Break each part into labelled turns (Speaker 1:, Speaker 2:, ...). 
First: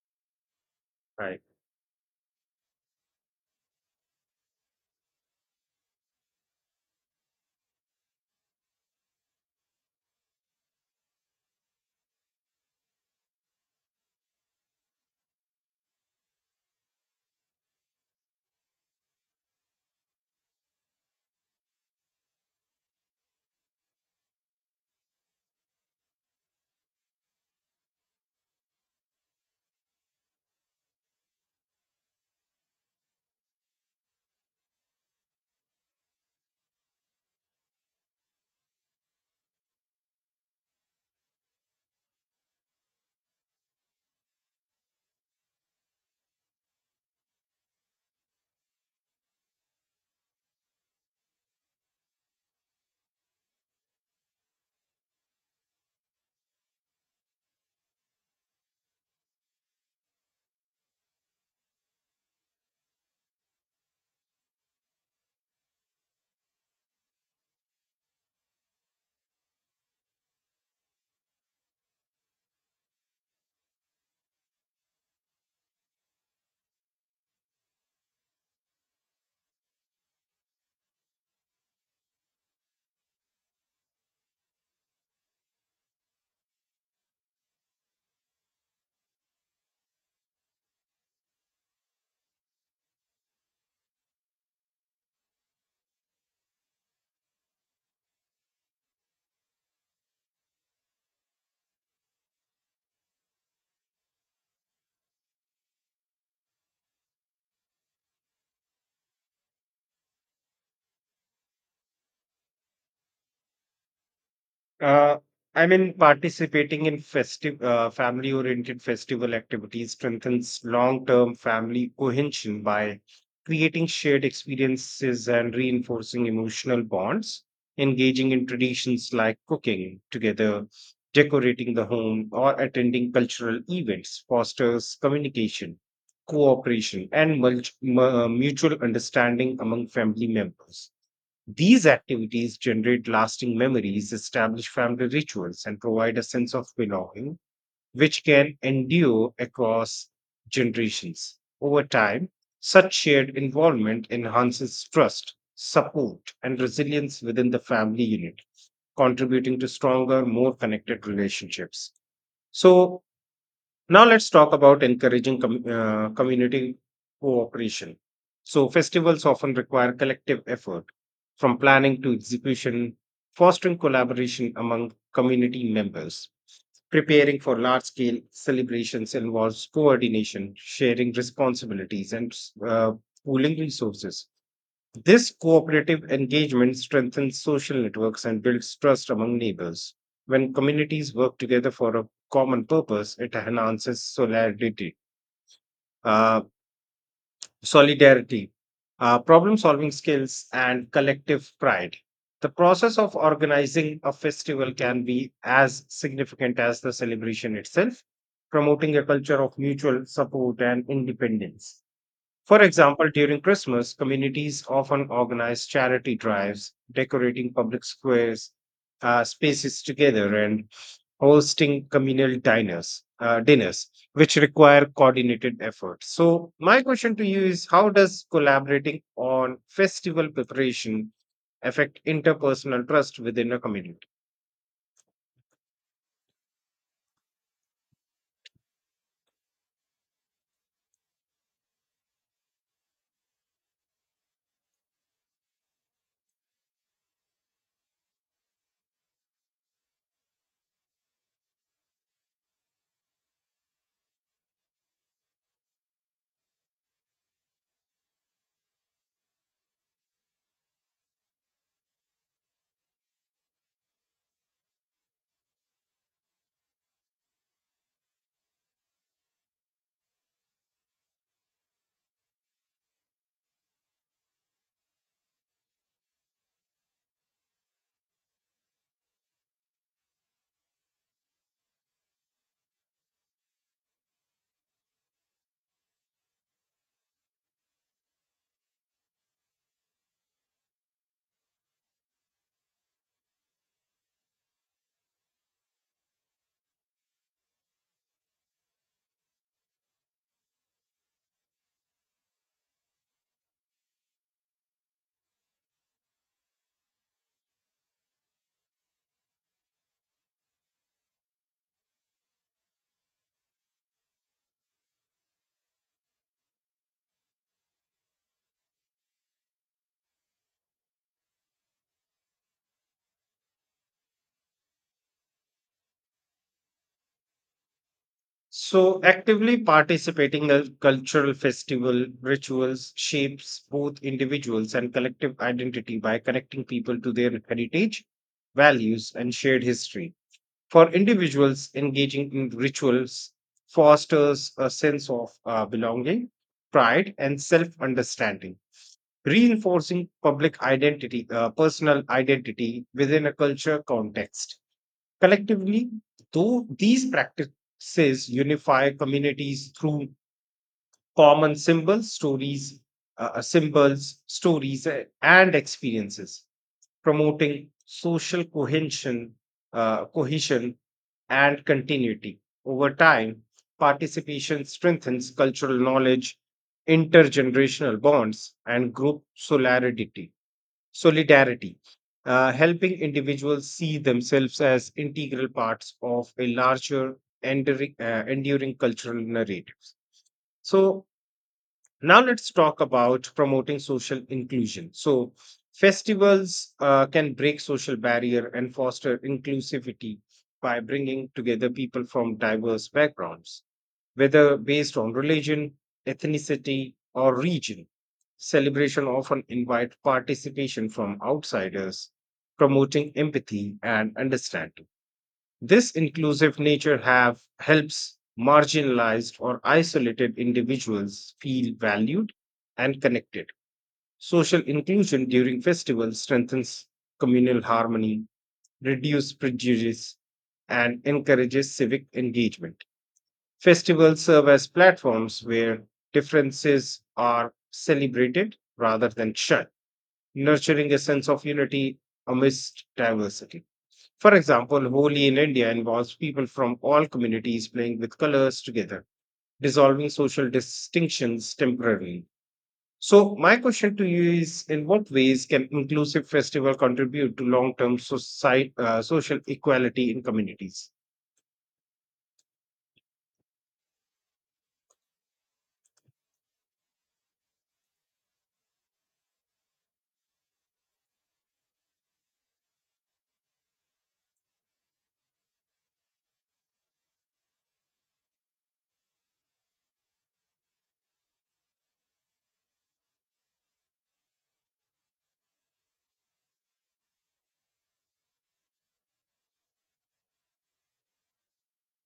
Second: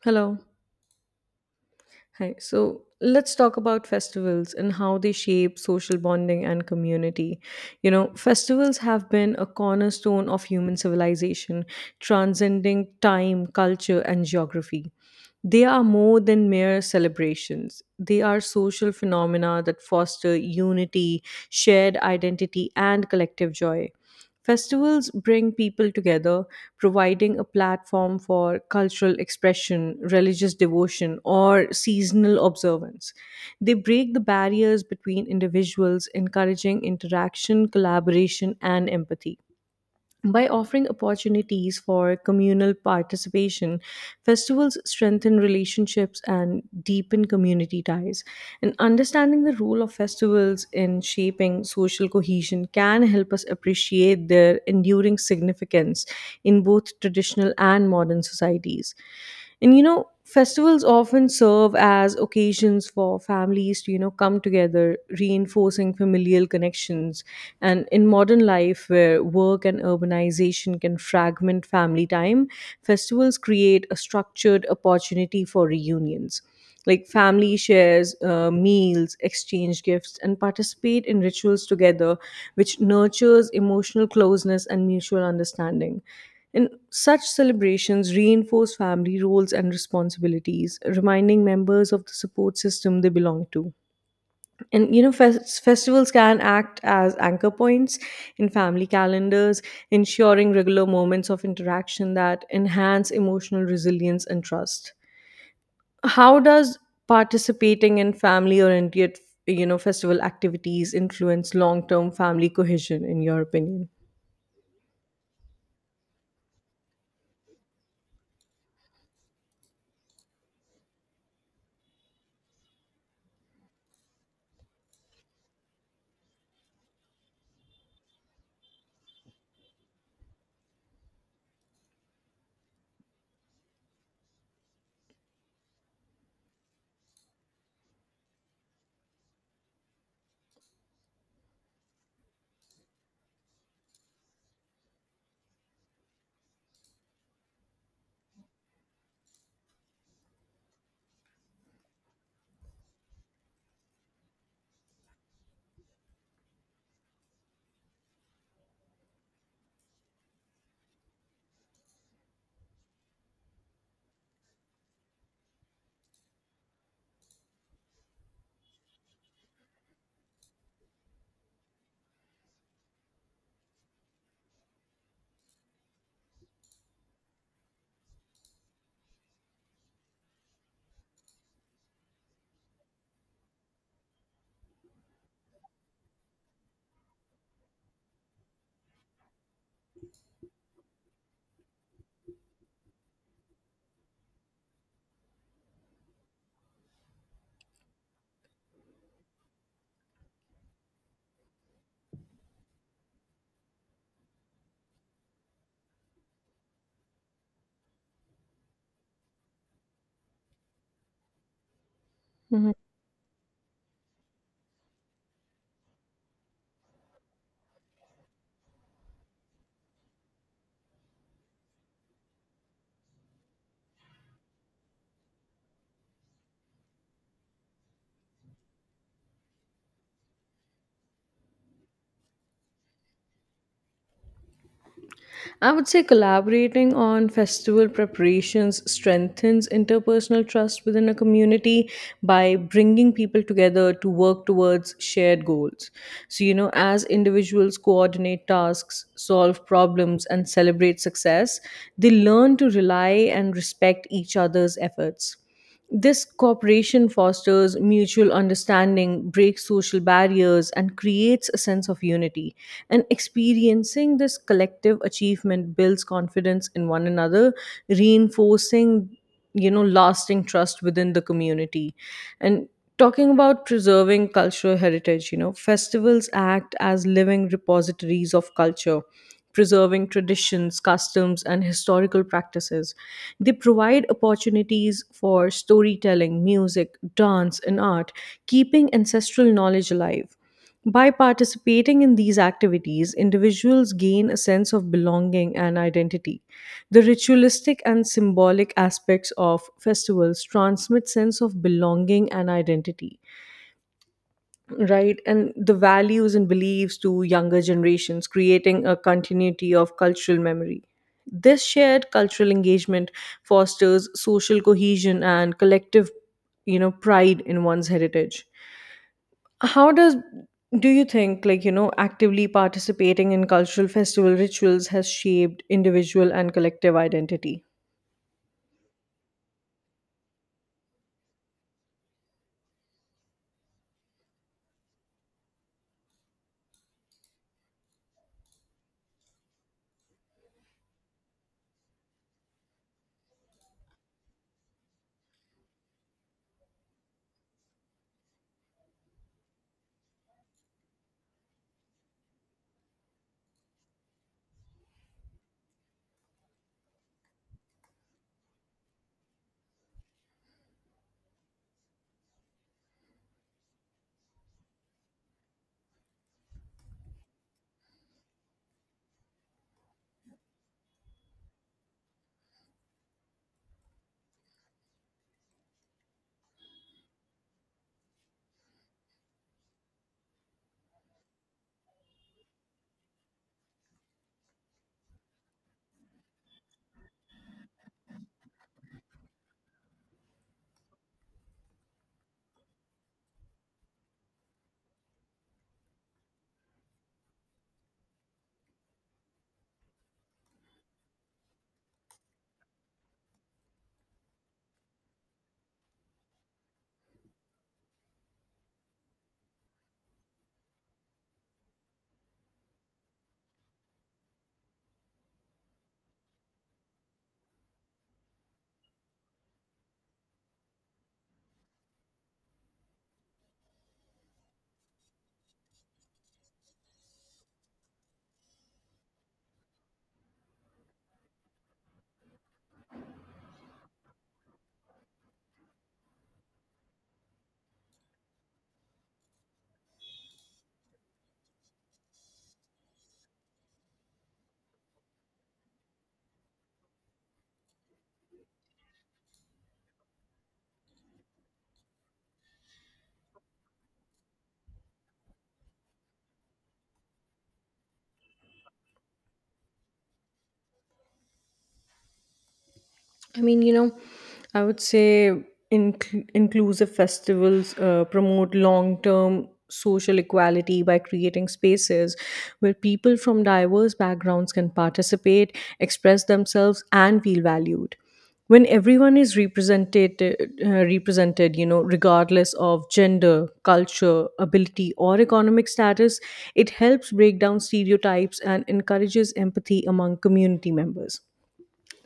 Speaker 1: Hello.
Speaker 2: Right.
Speaker 1: Hi. So let's talk about festivals and how they shape social bonding and community. You know, festivals have been a cornerstone of human civilization, transcending time, culture, and geography. They are more than mere celebrations. They are social phenomena that foster unity, shared identity, and collective joy. Festivals bring people together, providing a platform for cultural expression, religious devotion, or seasonal observance. They break the barriers between individuals, encouraging interaction, collaboration, and empathy. By offering opportunities for communal participation, festivals strengthen relationships and deepen community ties. And understanding the role of festivals in shaping social cohesion can help us appreciate their enduring significance in both traditional and modern societies. And you know, festivals often serve as occasions for families to, you know, come together, reinforcing familial connections. And in modern life, where work and urbanization can fragment family time, festivals create a structured opportunity for reunions. Like family shares meals, exchange gifts, and participate in rituals together, which nurtures emotional closeness and mutual understanding. And such celebrations reinforce family roles and responsibilities, reminding members of the support system they belong to. And you know, festivals can act as anchor points in family calendars, ensuring regular moments of interaction that enhance emotional resilience and trust. How does participating in family-oriented, you know, festival activities influence long-term family cohesion, in your opinion?
Speaker 2: Uh, Participating in festive, family-oriented festival activities strengthens long-term family cohesion by creating shared experiences and reinforcing emotional bonds, engaging in traditions like cooking together, decorating the home, or attending cultural events fosters communication, cooperation, and mutual understanding among family members. These activities generate lasting memories, establish family rituals, and provide a sense of belonging, which can endure across generations. Over time, such shared involvement enhances trust, support, and resilience within the family unit, contributing to stronger, more connected relationships. So, now let's talk about encouraging community cooperation. So festivals often require collective effort from planning to execution, fostering collaboration among community members. Preparing for large scale celebrations involves coordination, sharing responsibilities, and uh, pooling resources. This cooperative engagement strengthens social networks and builds trust among neighbors. When communities work together for a common purpose, it enhances solidarity, uh, solidarity, problem-solving skills, and collective pride. The process of organizing a festival can be as significant as the celebration itself, promoting a culture of mutual support and independence. For example, during Christmas, communities often organize charity drives, decorating public squares, spaces together, and hosting communal dinners, which require coordinated effort. So, my question to you is, how does collaborating on festival preparation affect interpersonal trust within a community?
Speaker 1: I would say collaborating on festival preparations strengthens interpersonal trust within a community by bringing people together to work towards shared goals. So, you know, as individuals coordinate tasks, solve problems, and celebrate success, they learn to rely and respect each other's efforts. This cooperation fosters mutual understanding, breaks social barriers, and creates a sense of unity. And experiencing this collective achievement builds confidence in one another, reinforcing, you know, lasting trust within the community. And talking about preserving cultural heritage, you know, festivals act as living repositories of culture. Preserving traditions, customs, and historical practices. They provide opportunities for storytelling, music, dance, and art, keeping ancestral knowledge alive. By participating in these activities, individuals gain a sense of belonging and identity. The ritualistic and symbolic aspects of festivals transmit sense of belonging and identity, right, and the values and beliefs to younger generations, creating a continuity of cultural memory. This shared cultural engagement fosters social cohesion and collective, you know, pride in one's heritage. How does, do you think, like, you know, actively participating in cultural festival rituals has shaped individual and collective identity?
Speaker 2: So, actively participating in cultural festival rituals shapes both individuals and collective identity by connecting people to their heritage, values, and shared history. For individuals, engaging in rituals fosters a sense of belonging, pride, and self understanding, reinforcing personal identity within a culture context. Collectively, though these practices unify communities through common symbols, stories, symbols, stories, and experiences, promoting social cohesion, cohesion and continuity. Over time, participation strengthens cultural knowledge, intergenerational bonds, and group solidarity. Solidarity, Helping individuals see themselves as integral parts of a larger, enduring cultural narrative. So, now let's talk about promoting social inclusion. So, festivals can break social barrier and foster inclusivity by bringing together people from diverse backgrounds whether based on religion, ethnicity, or region. Celebration often invite participation from outsiders, promoting empathy and understanding. This inclusive nature have helps marginalized or isolated individuals feel valued and connected. Social inclusion during festivals strengthens communal harmony, reduces prejudice, and encourages civic engagement. Festivals serve as platforms where differences are celebrated rather than shunned, nurturing a sense of unity amidst diversity. For example, Holi in India involves people from all communities playing with colors together, dissolving social distinctions temporarily. So, my question to you is, in what ways can inclusive festival contribute to long term social equality in communities?
Speaker 1: I mean, you know, I would say inclusive festivals promote long term social equality by creating spaces where people from diverse backgrounds can participate, express themselves, and feel valued. When everyone is represented, you know, regardless of gender, culture, ability, or economic status, it helps break down stereotypes and encourages empathy among community members.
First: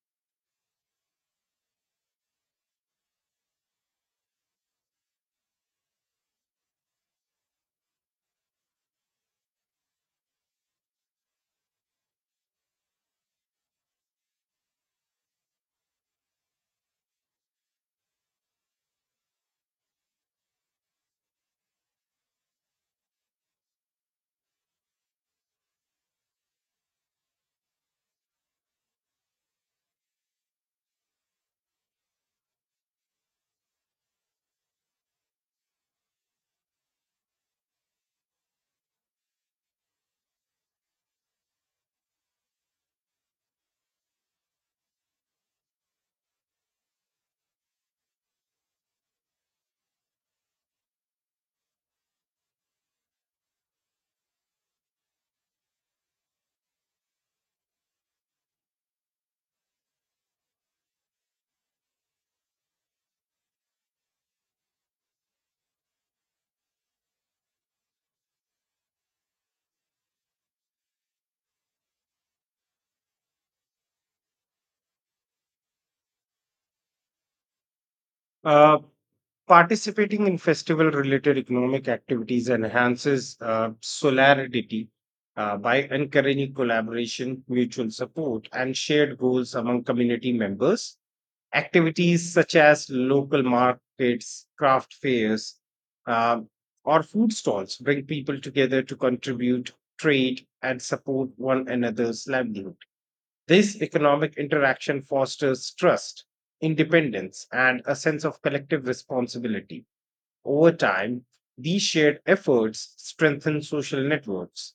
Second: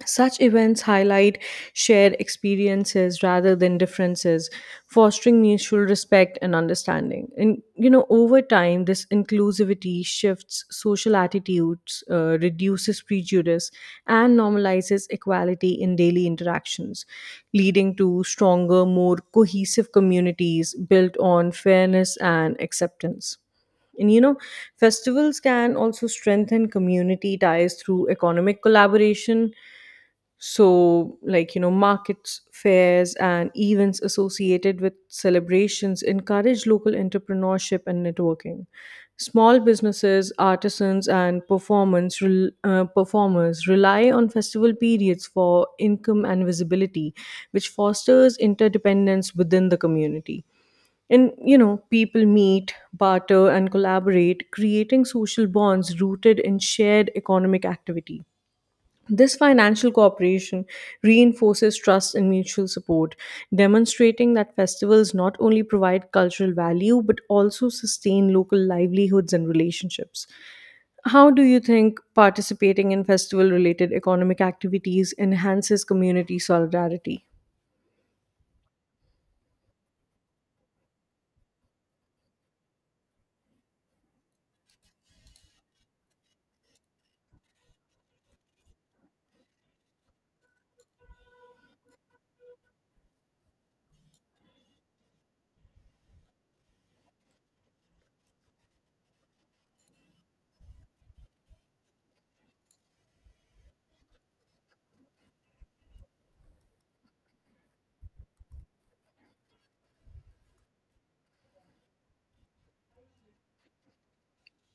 Speaker 1: Such events highlight shared experiences rather than differences, fostering mutual respect and understanding. And you know, over time, this inclusivity shifts social attitudes, reduces prejudice, and normalizes equality in daily interactions, leading to stronger, more cohesive communities built on fairness and acceptance. And you know, festivals can also strengthen community ties through economic collaboration, so, like, you know, markets, fairs, and events associated with celebrations encourage local entrepreneurship and networking. Small businesses, artisans, and performers rely on festival periods for income and visibility, which fosters interdependence within the community. And you know, people meet, barter, and collaborate, creating social bonds rooted in shared economic activity. This financial cooperation reinforces trust and mutual support, demonstrating that festivals not only provide cultural value but also sustain local livelihoods and relationships. How do you think participating in festival related economic activities enhances community solidarity?
Speaker 2: Uh, Participating in festival-related economic activities enhances solidarity by encouraging collaboration, mutual support, and shared goals among community members. Activities such as local markets, craft fairs, um, or food stalls bring people together to contribute, trade, and support one another's livelihood. This economic interaction fosters trust, independence, and a sense of collective responsibility. Over time, these shared efforts strengthen social networks,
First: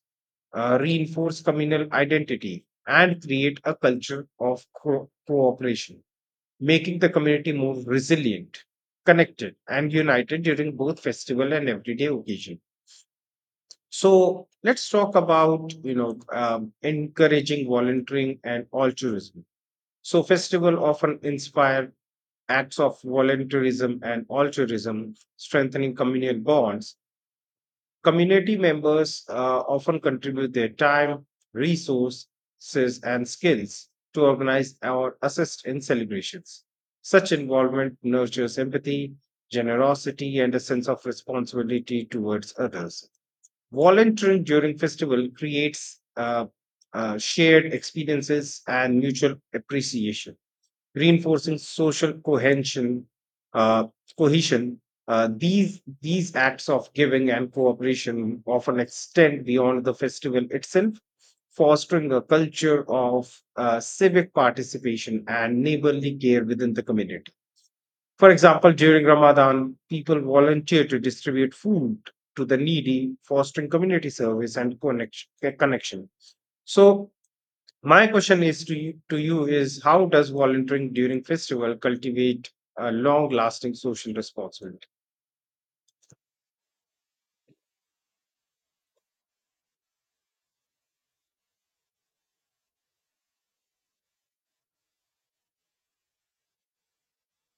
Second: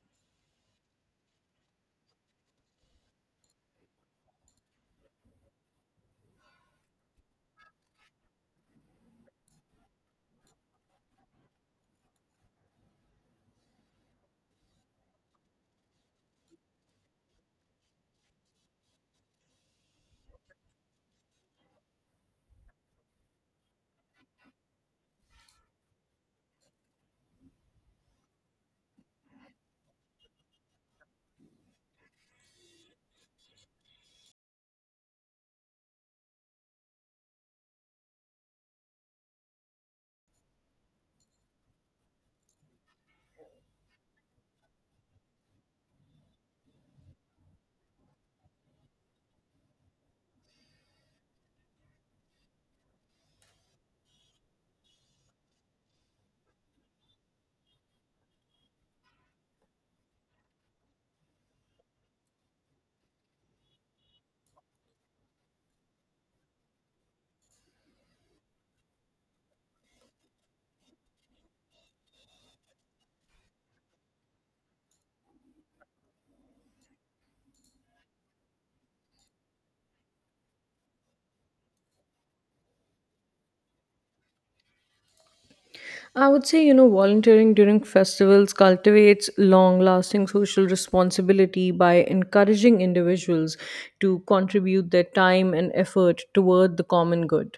Speaker 2: reinforce communal identity, and create a culture of cooperation making the community more resilient, connected, and united during both festival and everyday occasion. So let's talk about encouraging volunteering and altruism. So festival often inspire acts of volunteerism and altruism, strengthening communal bonds. Community members often contribute their time, resources, and skills to organize or assist in celebrations. Such involvement nurtures empathy, generosity, and a sense of responsibility towards others. Volunteering during festival creates shared experiences and mutual appreciation reinforcing social cohesion. Uh, cohesion. These acts of giving and cooperation often extend beyond the festival itself, fostering a culture of civic participation and neighborly care within the community. For example, during Ramadan, people volunteer to distribute food to the needy, fostering community service and connection. So, my question to you is, how does volunteering during festival cultivate a long-lasting social responsibility?
Speaker 1: I would say, you know, volunteering during festivals cultivates long lasting social responsibility by encouraging individuals to contribute their time and effort toward the common good.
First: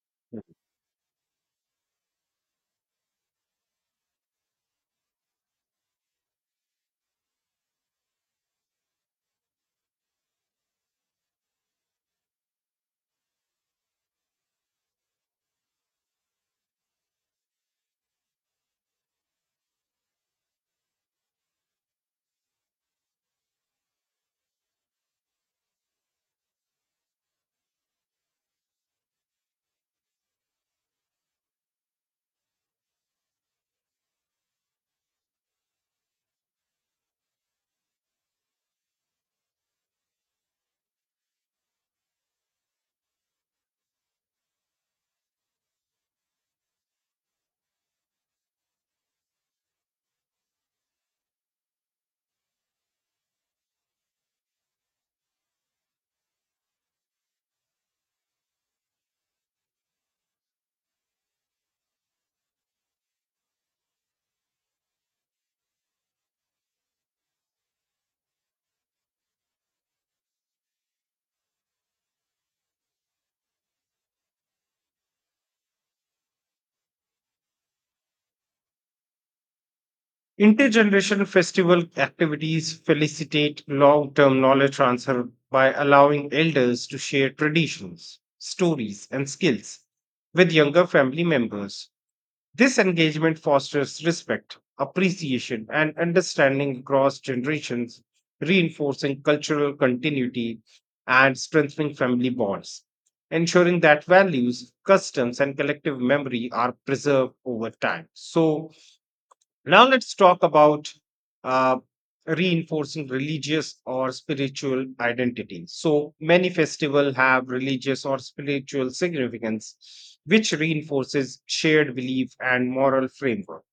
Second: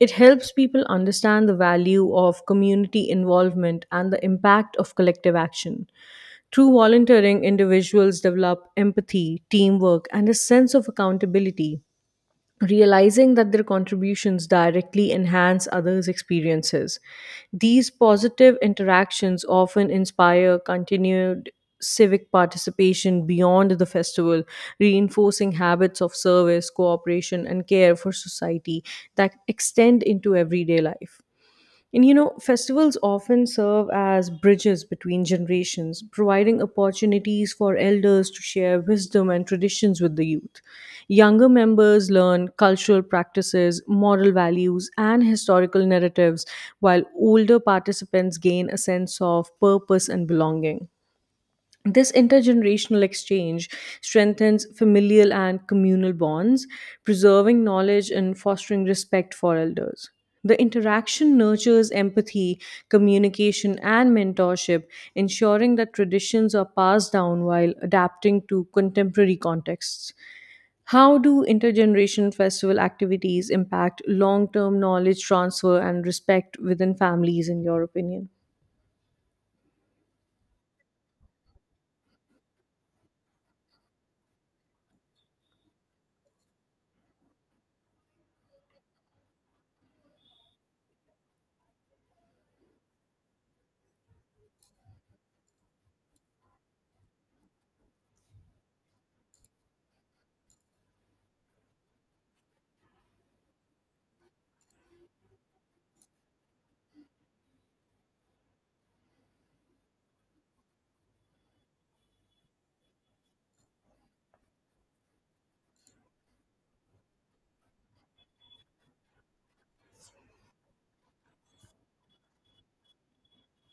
Speaker 1: It
Speaker 2: Mhm.
Speaker 1: helps people understand the value of community involvement and the impact of collective action. Through volunteering, individuals develop empathy, teamwork, and a sense of accountability, realizing that their contributions directly enhance others' experiences. These positive interactions often inspire continued civic participation beyond the festival, reinforcing habits of service, cooperation, and care for society that extend into everyday life. And you know, festivals often serve as bridges between generations, providing opportunities for elders to share wisdom and traditions with the youth. Younger members learn cultural practices, moral values, and historical narratives, while older participants gain a sense of purpose and belonging. This intergenerational exchange strengthens familial and communal bonds, preserving knowledge and fostering respect for elders. The interaction nurtures empathy, communication, and mentorship, ensuring that traditions are passed down while adapting to contemporary contexts. How do intergenerational festival activities impact long term knowledge transfer and respect within families, in your opinion?
Speaker 2: Intergenerational festival activities facilitate long term knowledge transfer by allowing elders to share traditions, stories, and skills with younger family members. This engagement fosters respect, appreciation, and understanding across generations, reinforcing cultural continuity and strengthening family bonds, ensuring that values, customs, and collective memory are preserved over time. So, now let's talk about uh, reinforcing religious or spiritual identity. So many festivals have religious or spiritual significance, which reinforces shared belief and moral framework.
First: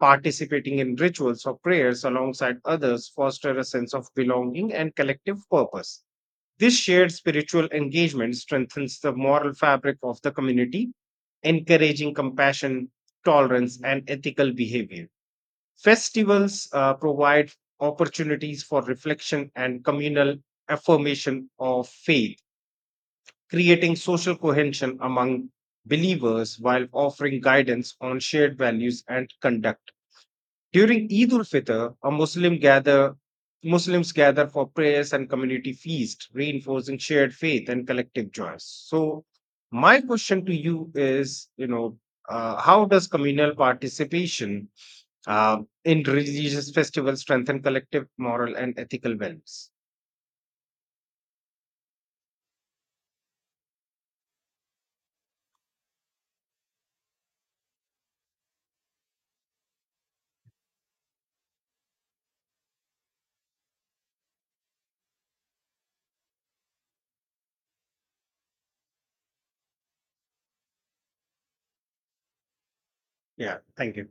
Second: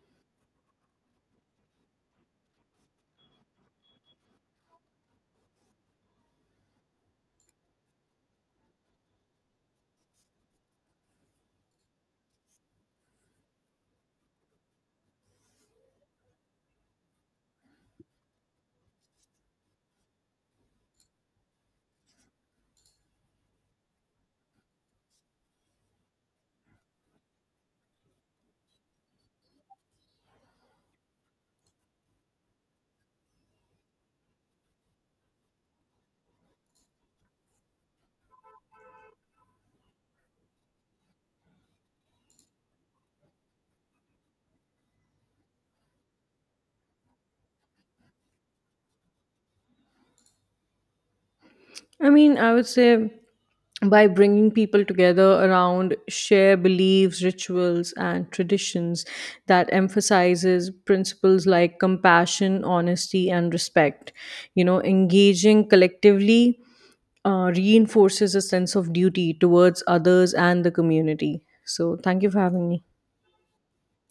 Speaker 2: Participating in rituals or prayers alongside others foster a sense of belonging and collective purpose. This shared spiritual engagement strengthens the moral fabric of the community, encouraging compassion, tolerance, and ethical behavior. Festivals provide opportunities for reflection and communal affirmation of faith, creating social cohesion among believers while offering guidance on shared values and conduct. During Eid ul Fitr, a Muslim gather Muslims gather for prayers and community feast, reinforcing shared faith and collective joys. So, my question to you is, how does communal participation in religious festivals, strengthen collective moral and ethical values.
Speaker 1: I mean, I would say by bringing people together around shared beliefs, rituals, and traditions that emphasizes principles like compassion, honesty, and respect. You know, engaging collectively reinforces a sense of duty towards others and the community. So, thank you for having me.
Speaker 2: Yeah, thank you.